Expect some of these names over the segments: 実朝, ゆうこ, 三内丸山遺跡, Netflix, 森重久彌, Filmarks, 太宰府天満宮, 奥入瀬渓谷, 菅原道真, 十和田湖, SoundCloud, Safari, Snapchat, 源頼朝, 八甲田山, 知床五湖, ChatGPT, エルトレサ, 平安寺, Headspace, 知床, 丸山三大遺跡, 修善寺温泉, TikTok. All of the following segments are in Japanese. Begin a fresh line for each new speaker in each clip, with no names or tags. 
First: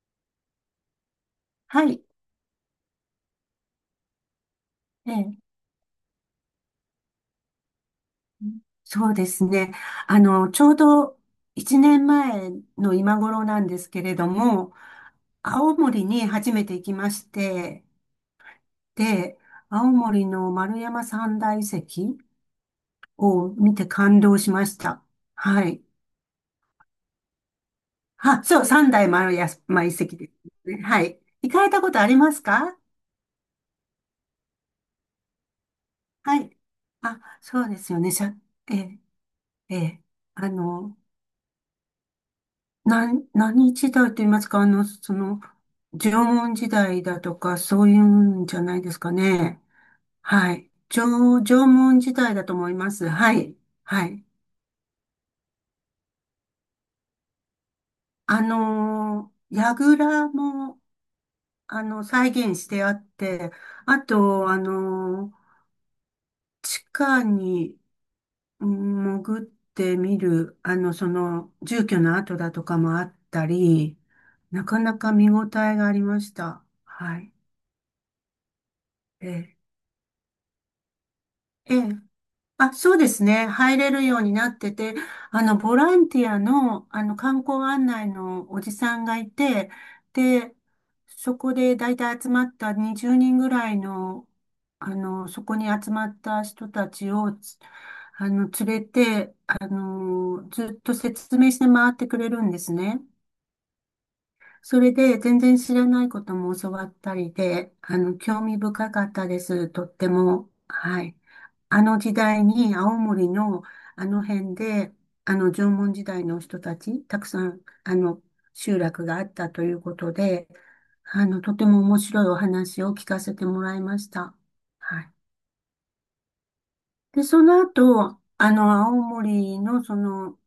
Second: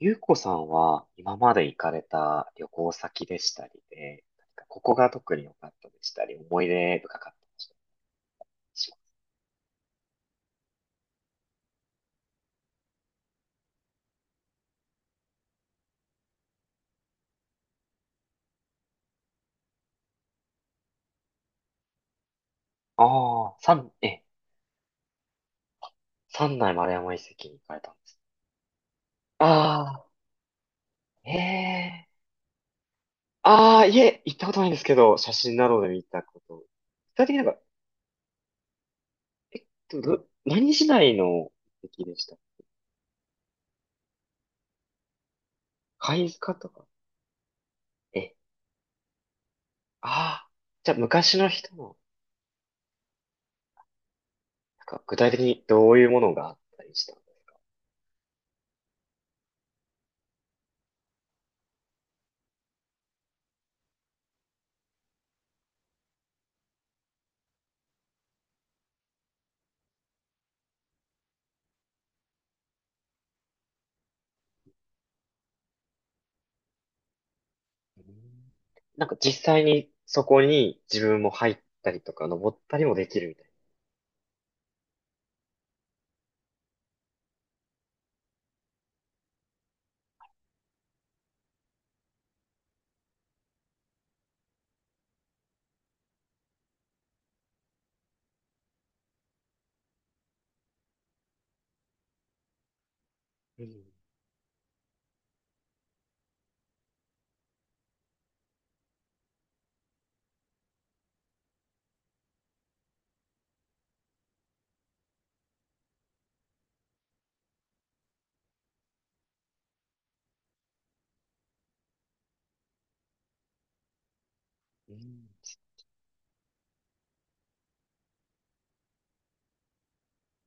ゆうこさんは今まで行か
は
れ
い。
た旅行先でしたりで、何かここが
え
特
え、
に良かったでしたり、思い出深かったでしたりしま
そう
す。
ですね。ちょうど1年前の今頃なんですけれども、青森に初めて行きまして、で、青森の丸山三大遺跡
あ
を
あ、
見て感動しました。はい。
三内丸山遺跡に行かれたんです。
あ、そう、三大丸山遺
ああ、
跡ですね。はい。行かれたこと
ええ、
ありますか？
ああ、いえ、行ったことないんですけど、写真などで見たこ
はい。
と。具体的
あ、
に
そうですよね。ええ、ええ。あ
何時
の、
代の遺跡でした？
何時代と言いますか、縄
貝塚
文
と
時
か？
代だとか、そうい
え、
うんじゃないですかね。
ああ、
はい。
じゃあ昔の
縄
人の、
文時代だと思います。はい。はい。
具体的にどういうものがあったりした？
櫓も、再現してあって、あと、地下にうん潜ってみる、住居の跡だとかもあったり、なかなか見応えがありました。はい。
うん、
え
実
え
際にそこに自分も入っ
ええ。
たりとか登っ
あ、
たり
そ
も
う
で
で
き
す
るみた
ね。
い
入れるようになってて、ボランティアの、観光案内のおじさんがいて、で、そこで大体集まった20人ぐらいの、そこに集まった人たちを、つあの、連れて、ずっと説明して回ってくれるんですね。
な？
それで全然知らないことも教わったりで、興味深かったです。とっても。はい。あの時代に青森のあの辺で、あの縄文時代の人たち、たくさん、集落があったということで、とても面白いお話を聞かせてもらいました。
うんう
は
ん
い。
な。
で、その後、青森の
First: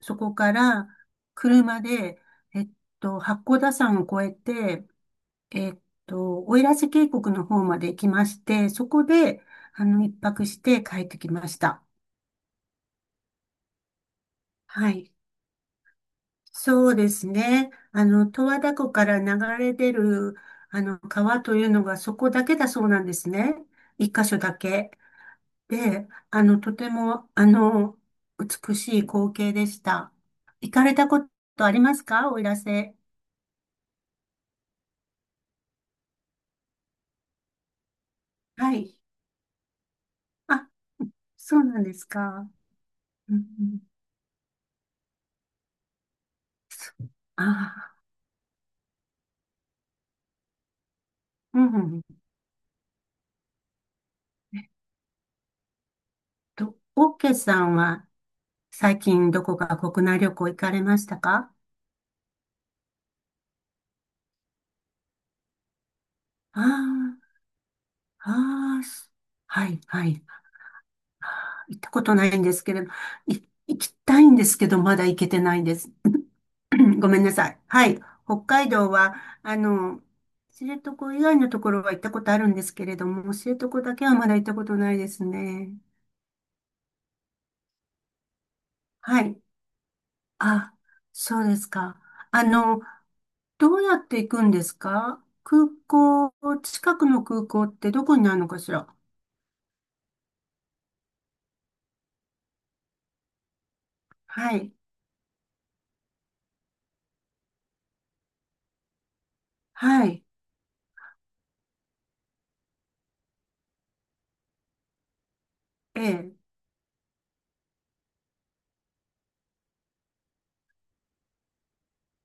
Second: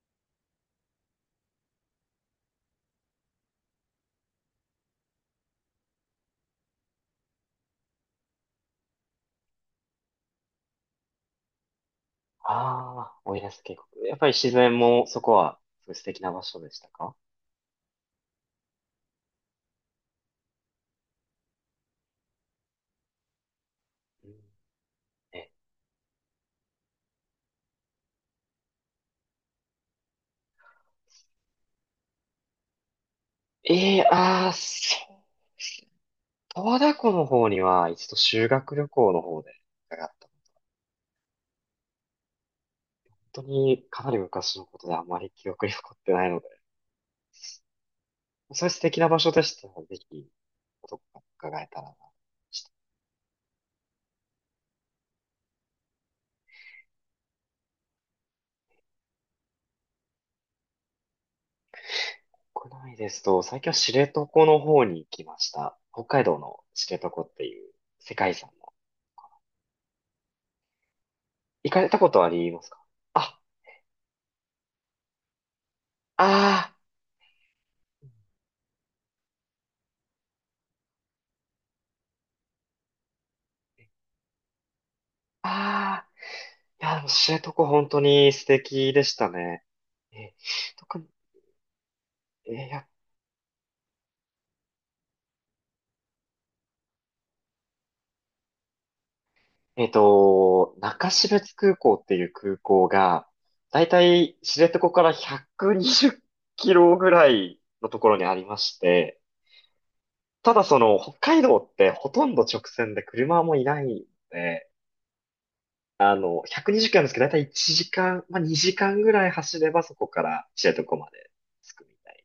そこから車で、えっ八甲田山を越えて、えっ奥入瀬渓谷の方まで行きまして、そこで、一泊して帰ってきました。
ああ、奥入瀬渓谷。やっぱり自然
は
も
い。
そこはすごい素敵な場所でした
そうで
か？
すね。十和田湖から流れ出る、川というのがそこだけだそうなんですね。一
う
箇所
ん、
だけ。
え、
で、とても、美しい光景でした。行かれたことありますか、奥入瀬？
ええ、そうですね。十和田湖の方には一度修
は
学旅
い。
行の方で伺った。
あ、そうなんですか。うん
本当
うん、
にかなり昔のことであまり記憶に残ってないので、
ああ、
そういう素敵な場所でしたら、ぜひ、どこか
う
伺え
んう
たら。
ん。と、オーケーさんは最近どこか国内旅行行かれましたか？
国内ですと、最近は知床の方に行きました。北海道の知床
あ
っていう世
あ、
界遺産の。
ああ、はい、はい。
行
行っ
かれ
た
た
こ
こ
と
と
な
あ
いん
り
で
ま
す
す
け
か？
れど、
あ、
い、行きたいんですけど、まだ行けてないんです。
あ
ごめんなさい。はい。北海道は、あの、知床以外のところは行ったことあるんですけれども、知床だけはまだ行ったことないです
あ、
ね。
ああ、いや、でも知床本当に素敵でし
は
た
い。
ね。え、
あ、
特に、
そうですか。あ
えー、
の、
や
どうやって行くんですか、空港、近くの空港ってどこになるのかしら？
えっと、中標津空港っていう空港が、だいたい
は
知
い、
床から120キロぐらいのところにありまして、
はい、
ただその北海道ってほとんど直線で車もいないので、
ええ、
120キロなんですけど、だいたい1時間、まあ、2時間ぐらい走ればそこから知床まで着くみたい。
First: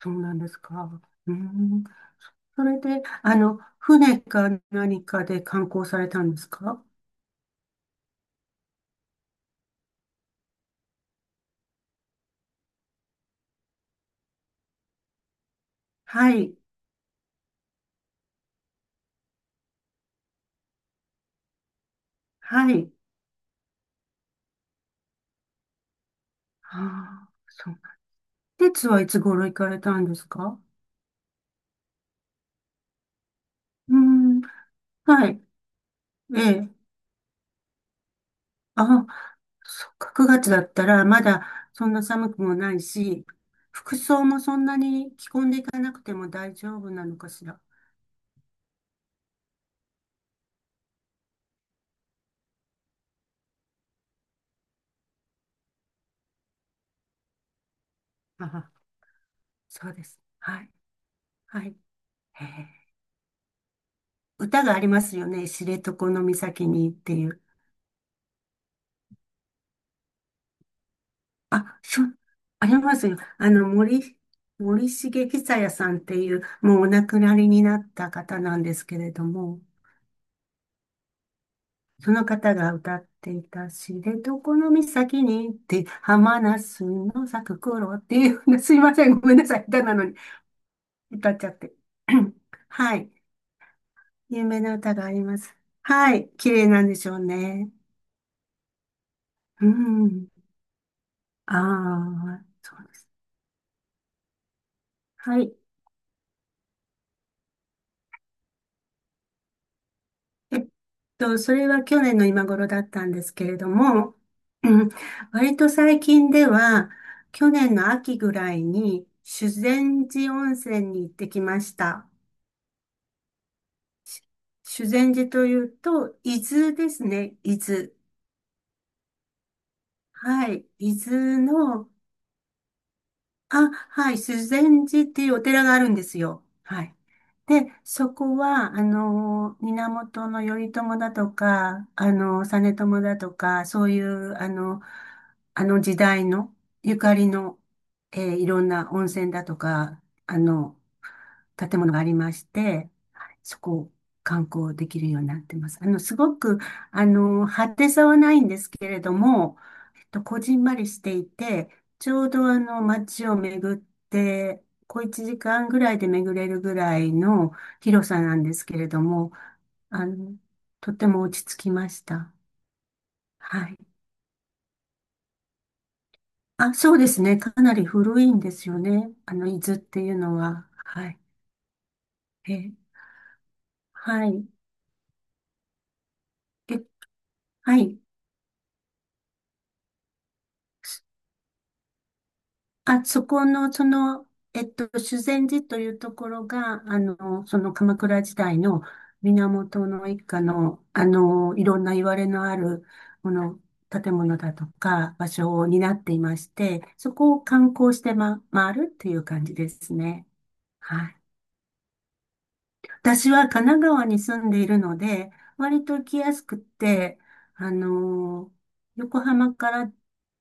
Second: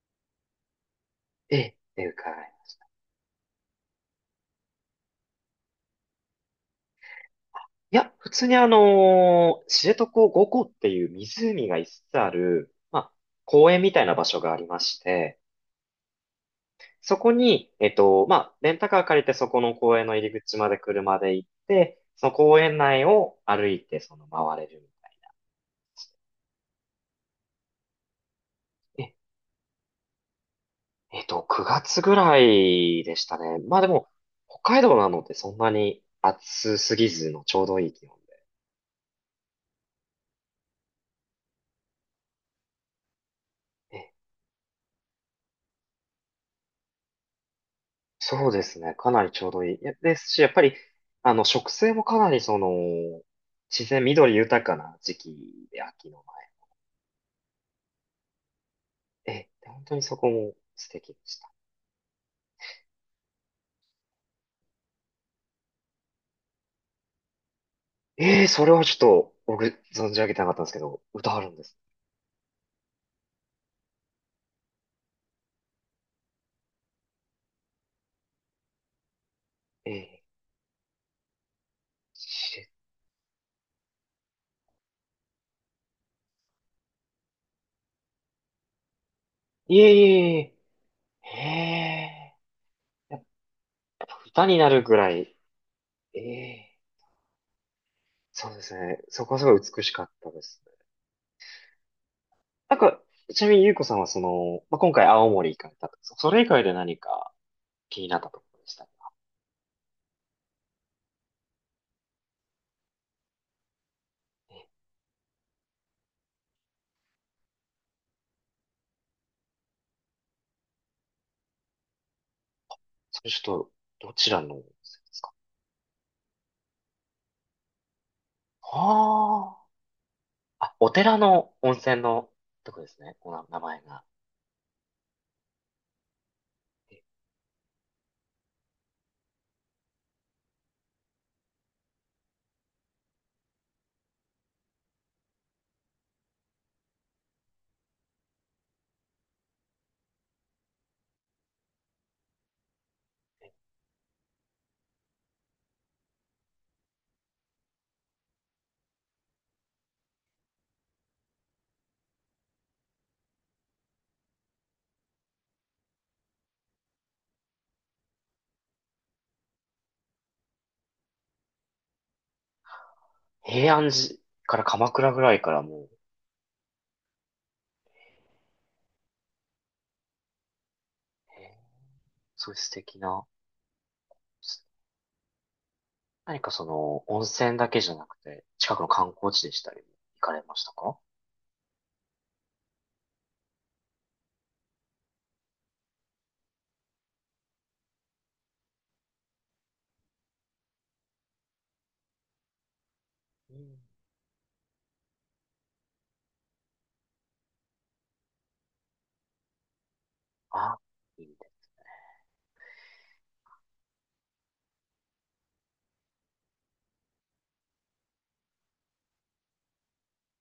そうなんですか。う
ええ、っ
ん、
ていうか、
それで、船か何かで観光されたんですか？
いや、普通に知床五湖っていう湖が5つつある、まあ、公園みたいな場所がありまして、
はい、
そこに、まあ、レンタカー借りてそこの公園の入り口まで車で行って、その公
は
園
い、
内を歩いてその回れるみた
ああ、そう。で、はい
い。
つ頃行かれたんですか？
9月ぐらいでしたね。まあで
う
も、
ん、
北海道なの
は
で
い、
そんなに
ええ、
暑すぎずのちょうどいい気温で。
あ、そっか、9月だったらまだそんな寒くもないし、服
え
装もそんなに着込んでいかなくても大丈夫なのかしら。
そうですね。かなりちょうどいい。いやですし、やっぱり、植生もかなり自然緑豊かな時期で秋の前。
あは
で、本
そ
当
う
に
で
そ
す。
こも
はい。
素敵でした。
はい。へえ。歌がありますよね。知床の岬にっていう。
それはちょっと、僕、存じ上げてなかったんですけど、歌あるんです。
あ、そう、ありますよ。森重久彌さんっていう、もうお亡くなりになった方なんですけれども、
えー、
その方
し
が歌っていた知床の岬に行って浜那須の咲く頃っていうような、すいません、ごめんなさい、
い
歌
え、
なのに
いえ、い
歌っ
え、
ちゃって。はい。
いや、
有
歌に
名
な
な
る
歌
ぐ
が
ら
あり
い、
ます。は
え
い。綺麗
え。
なんでしょうね。
そうですね。そこはすごい
う
美しかっ
ん。
たですね。
ああ、
な
そ
ん
うで
か、
す。
ちなみにゆうこさんはまあ、今回青
は
森
い。
行かれたと。それ以外で何か気になったところでしたか？
えっそれは去年の今頃だったんですけれども、うん割と最近では、去年の秋ぐらいに、修善寺温泉に行ってきました。
それちょっと、どちらの温泉
修善
です
寺
か？
というと、伊豆ですね。伊豆。
あ
はい。
あ。あ、お
伊
寺
豆
の温
の、
泉のとこですね。この名
あ、
前が。
はい。修善寺っていうお寺があるんですよ。はい。で、そこは、源頼朝だとか、実朝だとか、そういう、あの時代のゆかりの、いろんな温泉だとか、あの、建物がありまして、はい。そこを観光できるようになってます。すごく、派手さはないんですけれども、こじんまりしていて、ちょうど街を巡って、小1時間ぐらいで巡れるぐらいの広さなんですけれども、あの、とても落ち着きました。は
平
い。
安寺から鎌倉ぐらいからも。
あ、そうですね。かなり古いんですよね。伊豆っていうのは。はい。
へえ、そういう素
え、
敵な。
はい。
何か
え、
温泉だ
は
けじゃ
い。
なくて、近くの観光地でしたり、行かれましたか？
あ、そこの、修善寺というところが、その鎌倉時代の源の一家の、いろんな言われのある、こ
う
の、
ん。
建物だとか、場所を担っていまして、そこを観光して回るっていう感じですね。
あ、
はい。
いいね。
私は神奈川に住んでいるので、割と行きやすくって、あの、横浜から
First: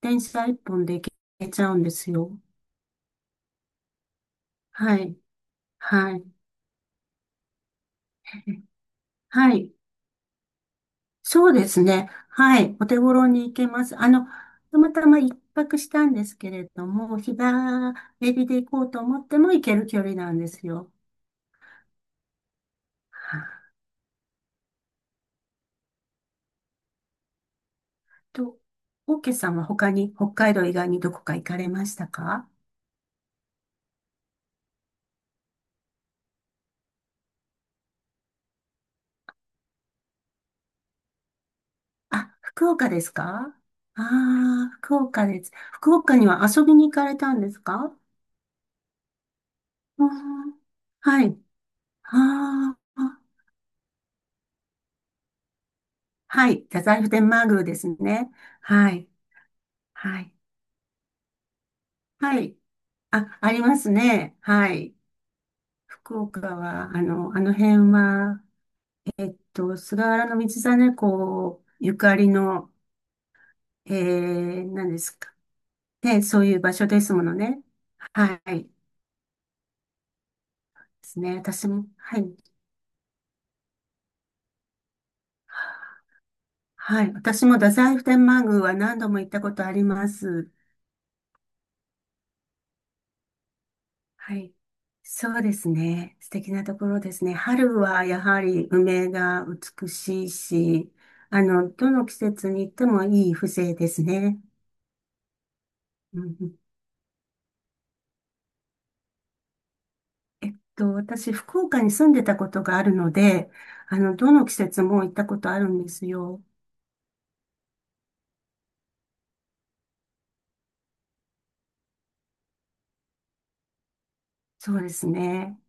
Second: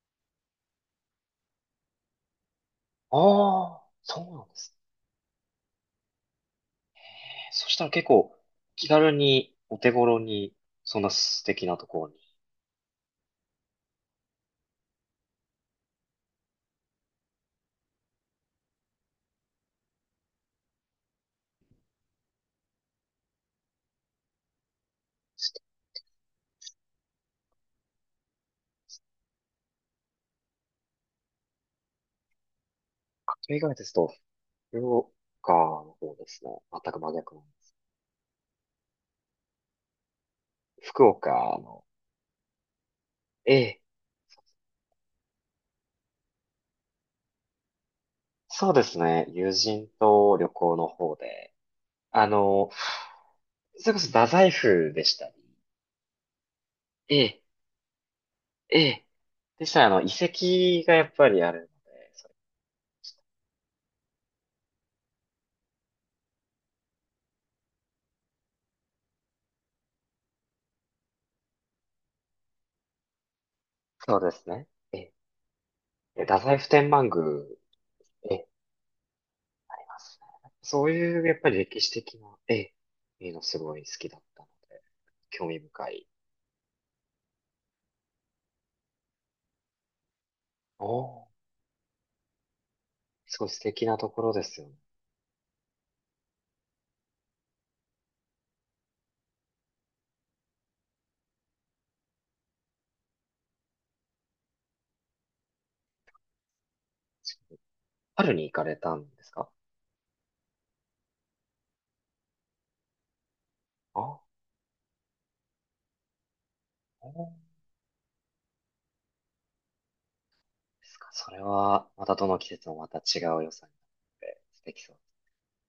電車一本で行けちゃうんですよ。
ああ、そうなんですね。
はい。はい。
そしたら結構気軽に
はい。
お手頃に、そんな素
そう
敵
で
な
す
ところ
ね。
に。
はい。お手頃に行けます。たまたま一泊したんですけれども、日帰りで行こうと思っても行ける距離なんですよ。はい。と、オーケーさんは他に、北海道以外にどこか行かれましたか？
例えがですと、福岡の方ですね。全く真逆なんです。福岡の。
あ、福岡です
え
か？
え、
ああー、福岡です。福岡には遊びに行かれたんですか？
そうですね。友人
う
と旅
ん、
行の方
はい。
で、あの、
ああ、
それこそ太宰府でしたり。
はい。太宰府
え
天
え、
満宮ですね。
え
は
え、
い。
でしたら遺
はい。
跡がやっぱりあるので、
はい。あ、ありますね。はい。福岡は、あの辺は、菅原道真公ゆかりの、え
そうですね。
何
え
です
え、
か。
で、
ね、
太
そうい
宰
う
府
場所
天
で
満
す
宮、
ものね。
え
は
え、
い。で
ありますね。そう
す
いうや
ね。
っぱり
私
歴
も、
史的
はい。
な、ええ、いいのすごい好きだったので。興味深い。
はい。私も太宰府天満宮は何度も行ったことあります。
おー、すごい素敵なところ
は
で
い。
すよね。
そうですね。素敵なところですね。春はやはり梅が美しいし、どの季節に行ってもいい風情ですね。うんうん。
春に行かれたんですか？
私、福岡に住んでたことがあるので、
あ、
どの季節も行ったことあるんですよ。
おーですか？それは、またどの季節もまた違う良さになって素
そ
敵
うで
そう。
すね。